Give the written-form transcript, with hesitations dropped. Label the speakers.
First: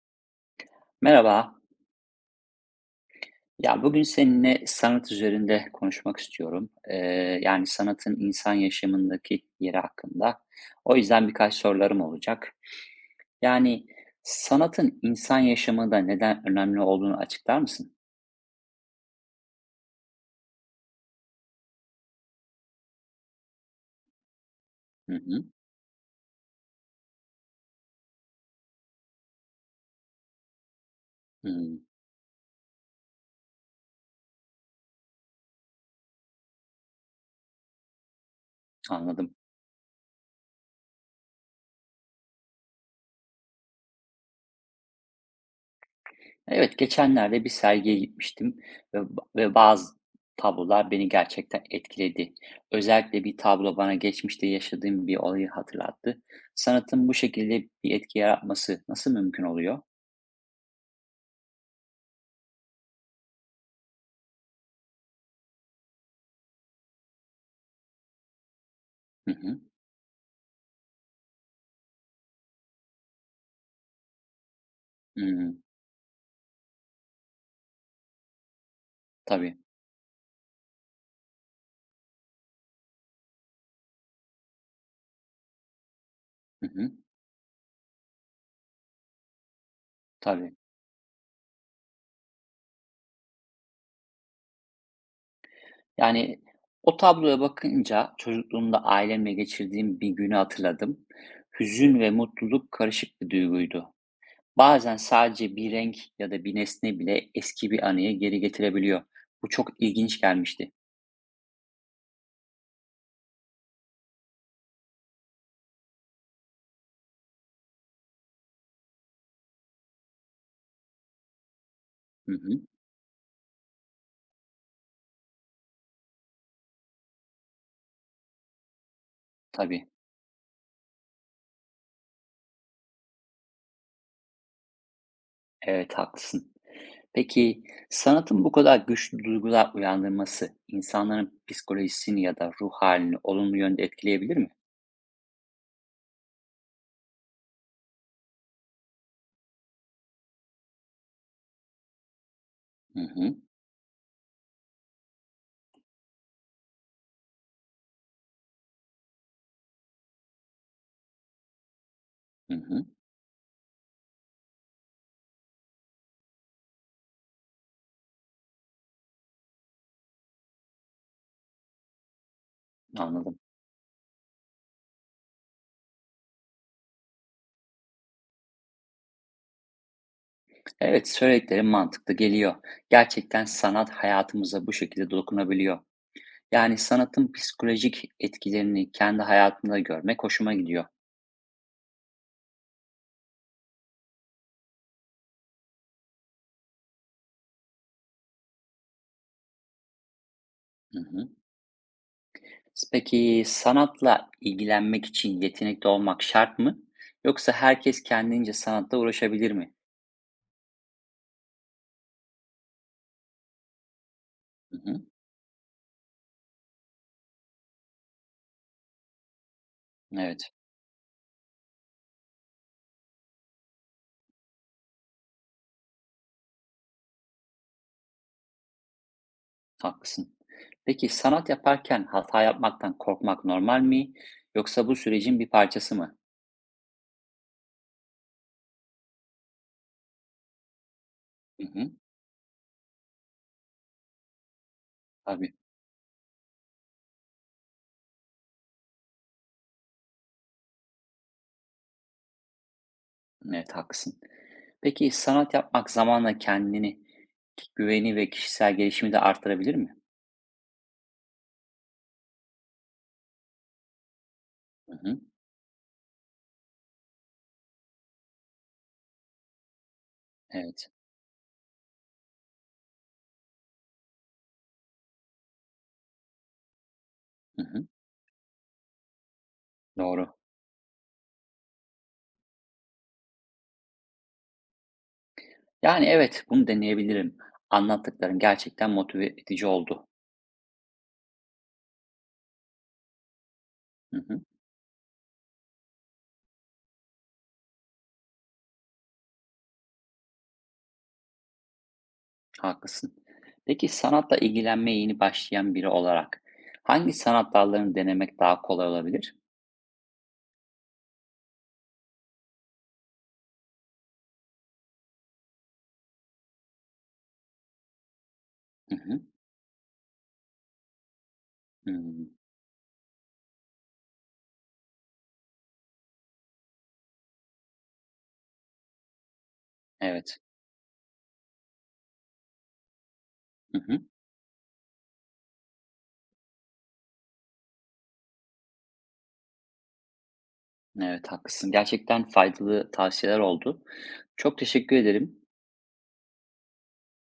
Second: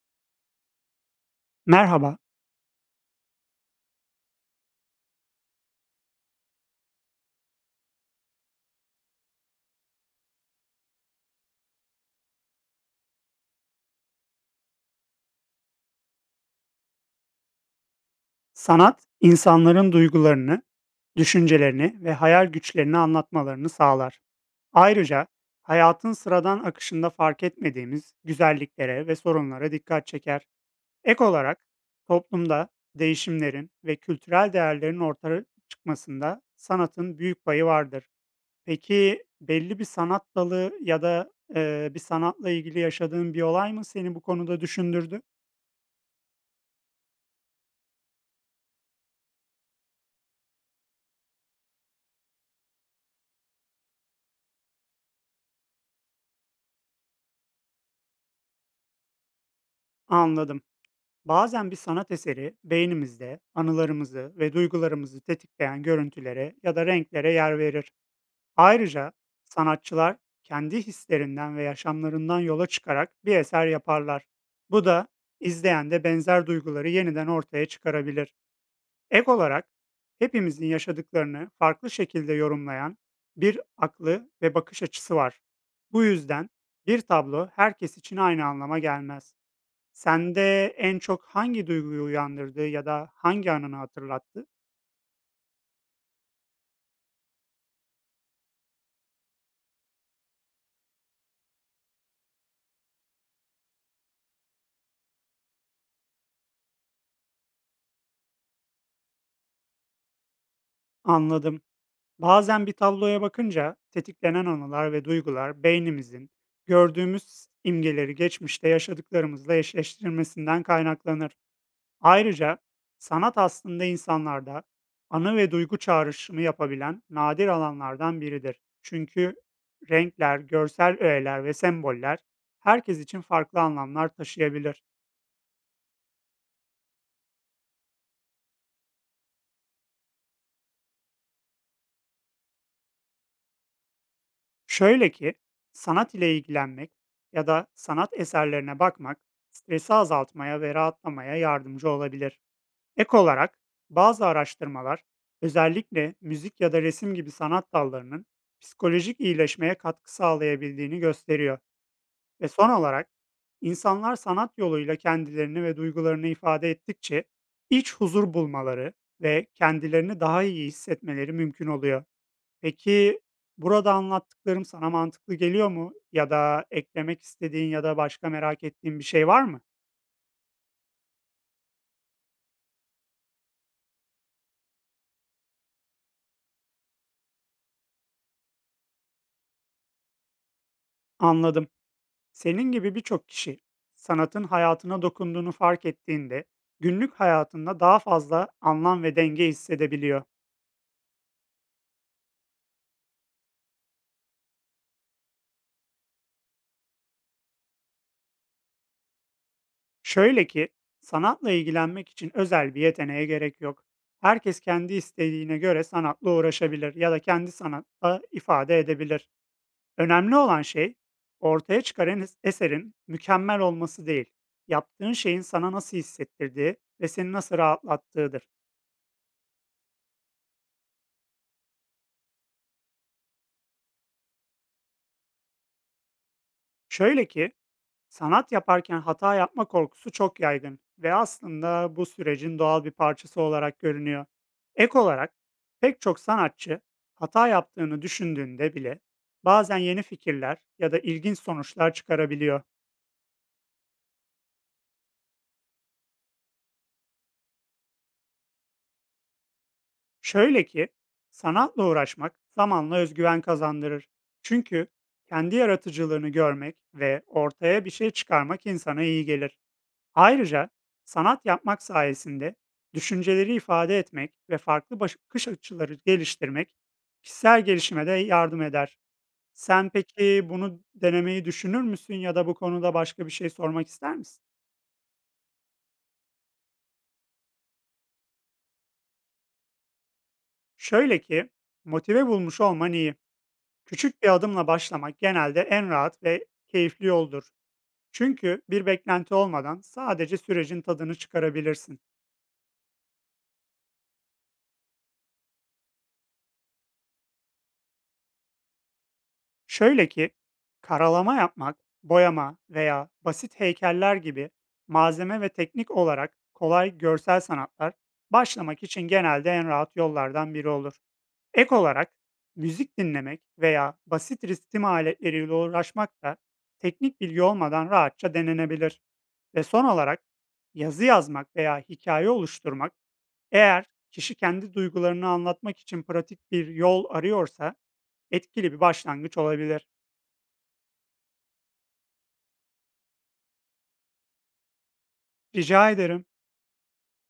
Speaker 1: Merhaba.
Speaker 2: Merhaba.
Speaker 1: Ya bugün seninle sanat üzerinde konuşmak istiyorum. Yani sanatın insan yaşamındaki yeri hakkında. O yüzden birkaç sorularım olacak. Yani sanatın insan yaşamında neden önemli olduğunu açıklar mısın?
Speaker 2: Sanat, insanların duygularını, düşüncelerini ve hayal güçlerini anlatmalarını sağlar.
Speaker 1: Hı
Speaker 2: Ayrıca
Speaker 1: hı.
Speaker 2: hayatın sıradan akışında fark etmediğimiz güzelliklere ve sorunlara dikkat çeker. Ek olarak
Speaker 1: Hmm,
Speaker 2: toplumda değişimlerin ve kültürel değerlerin ortaya çıkmasında sanatın büyük payı vardır. Peki
Speaker 1: Anladım.
Speaker 2: belli bir sanat dalı ya da bir sanatla ilgili yaşadığın bir olay mı seni bu konuda düşündürdü?
Speaker 1: Evet, geçenlerde bir sergiye gitmiştim ve bazı tablolar beni gerçekten etkiledi. Özellikle bir tablo bana geçmişte yaşadığım bir olayı hatırlattı. Sanatın bu şekilde bir etki yaratması nasıl mümkün oluyor?
Speaker 2: Anladım. Bazen bir sanat eseri beynimizde anılarımızı ve duygularımızı tetikleyen görüntülere ya da renklere yer verir. Ayrıca
Speaker 1: Hı hı.
Speaker 2: sanatçılar kendi hislerinden ve yaşamlarından yola çıkarak bir eser yaparlar. Bu da
Speaker 1: Hımm.
Speaker 2: izleyende benzer duyguları yeniden ortaya çıkarabilir. Ek
Speaker 1: Tabii.
Speaker 2: olarak hepimizin yaşadıklarını farklı şekilde yorumlayan bir aklı ve bakış açısı var. Bu yüzden
Speaker 1: Hı hı.
Speaker 2: bir tablo herkes için aynı anlama gelmez.
Speaker 1: Tabii.
Speaker 2: Sende en çok hangi duyguyu uyandırdı ya da hangi anını hatırlattı?
Speaker 1: Yani, o tabloya bakınca çocukluğumda ailemle geçirdiğim bir günü hatırladım. Hüzün ve mutluluk karışık bir duyguydu. Bazen sadece bir renk ya da bir nesne bile eski bir anıyı geri getirebiliyor. Bu çok ilginç gelmişti.
Speaker 2: Anladım. Bazen bir tabloya bakınca tetiklenen anılar ve duygular beynimizin gördüğümüz imgeleri geçmişte yaşadıklarımızla eşleştirmesinden kaynaklanır.
Speaker 1: Hı
Speaker 2: Ayrıca
Speaker 1: hı,
Speaker 2: sanat aslında insanlarda anı ve duygu çağrışımı yapabilen nadir alanlardan biridir. Çünkü
Speaker 1: tabii,
Speaker 2: renkler, görsel öğeler ve semboller herkes için farklı anlamlar taşıyabilir.
Speaker 1: evet, haklısın. Peki sanatın bu kadar güçlü duygular uyandırması insanların psikolojisini ya da ruh halini olumlu yönde etkileyebilir mi?
Speaker 2: Şöyle ki, sanat ile ilgilenmek ya da sanat eserlerine bakmak stresi azaltmaya ve rahatlamaya yardımcı olabilir.
Speaker 1: Hı
Speaker 2: Ek
Speaker 1: hı,
Speaker 2: olarak bazı araştırmalar özellikle müzik ya da resim gibi sanat dallarının psikolojik iyileşmeye katkı sağlayabildiğini gösteriyor. Ve
Speaker 1: hı
Speaker 2: son
Speaker 1: hı,
Speaker 2: olarak insanlar sanat yoluyla kendilerini ve duygularını ifade ettikçe iç huzur bulmaları ve kendilerini daha iyi hissetmeleri mümkün oluyor. Peki,
Speaker 1: anladım.
Speaker 2: burada anlattıklarım sana mantıklı geliyor mu? Ya da eklemek istediğin ya da başka merak ettiğin bir şey var mı?
Speaker 1: Evet, söylediklerim mantıklı geliyor. Gerçekten sanat hayatımıza bu şekilde dokunabiliyor. Yani sanatın psikolojik etkilerini kendi hayatımda görmek hoşuma gidiyor.
Speaker 2: Anladım. Senin gibi birçok kişi sanatın hayatına dokunduğunu fark ettiğinde günlük hayatında daha fazla anlam ve denge hissedebiliyor.
Speaker 1: Hı hı. Peki sanatla ilgilenmek için yetenekli olmak şart mı? Yoksa herkes kendince sanatla uğraşabilir mi?
Speaker 2: Şöyle ki, sanatla ilgilenmek için özel bir yeteneğe gerek yok. Herkes
Speaker 1: Hı
Speaker 2: kendi
Speaker 1: hı.
Speaker 2: istediğine göre sanatla uğraşabilir ya da kendi sanatla ifade edebilir. Önemli
Speaker 1: Evet,
Speaker 2: olan şey ortaya çıkaran eserin mükemmel olması değil, yaptığın şeyin sana nasıl hissettirdiği ve seni nasıl rahatlattığıdır.
Speaker 1: haklısın. Peki sanat yaparken hata yapmaktan korkmak normal mi? Yoksa bu sürecin bir parçası mı?
Speaker 2: Şöyle ki, sanat yaparken hata yapma korkusu çok yaygın ve
Speaker 1: Hı hı.
Speaker 2: aslında bu sürecin doğal bir parçası olarak görünüyor. Ek olarak
Speaker 1: Tabii.
Speaker 2: pek çok sanatçı hata yaptığını düşündüğünde bile bazen yeni fikirler ya da ilginç sonuçlar çıkarabiliyor.
Speaker 1: Evet, haklısın. Peki sanat yapmak zamanla kendini, güveni ve kişisel gelişimi de artırabilir mi?
Speaker 2: Şöyle ki, sanatla uğraşmak zamanla özgüven kazandırır. Çünkü
Speaker 1: Hı hı.
Speaker 2: kendi yaratıcılığını görmek ve ortaya bir şey çıkarmak insana iyi gelir. Ayrıca
Speaker 1: Evet.
Speaker 2: sanat yapmak sayesinde düşünceleri ifade etmek ve farklı bakış açıları geliştirmek
Speaker 1: Hı
Speaker 2: kişisel
Speaker 1: hı.
Speaker 2: gelişime de yardım eder. Sen
Speaker 1: Doğru.
Speaker 2: peki bunu denemeyi düşünür müsün ya da bu konuda başka bir şey sormak ister misin?
Speaker 1: Yani evet, bunu deneyebilirim. Anlattıkların gerçekten motive edici oldu.
Speaker 2: Şöyle ki, motive bulmuş olman iyi.
Speaker 1: Hı
Speaker 2: Küçük bir
Speaker 1: hı.
Speaker 2: adımla başlamak genelde en rahat ve keyifli yoldur. Çünkü bir beklenti olmadan sadece sürecin tadını çıkarabilirsin.
Speaker 1: Haklısın. Peki sanatla ilgilenmeye yeni başlayan biri olarak hangi sanat dallarını denemek daha kolay olabilir?
Speaker 2: Şöyle ki, karalama yapmak, boyama veya basit heykeller gibi malzeme ve teknik olarak kolay görsel sanatlar başlamak
Speaker 1: Hı
Speaker 2: için
Speaker 1: hı.
Speaker 2: genelde en rahat yollardan biri olur. Ek olarak
Speaker 1: Hmm,
Speaker 2: müzik dinlemek veya basit ritim aletleriyle uğraşmak da teknik bilgi olmadan rahatça denenebilir. Ve son olarak
Speaker 1: Evet.
Speaker 2: yazı yazmak veya hikaye oluşturmak,
Speaker 1: Hı
Speaker 2: eğer
Speaker 1: hı.
Speaker 2: kişi kendi duygularını anlatmak için pratik bir yol arıyorsa etkili bir başlangıç olabilir.
Speaker 1: Evet, haklısın. Gerçekten faydalı tavsiyeler oldu. Çok teşekkür ederim.
Speaker 2: Rica ederim.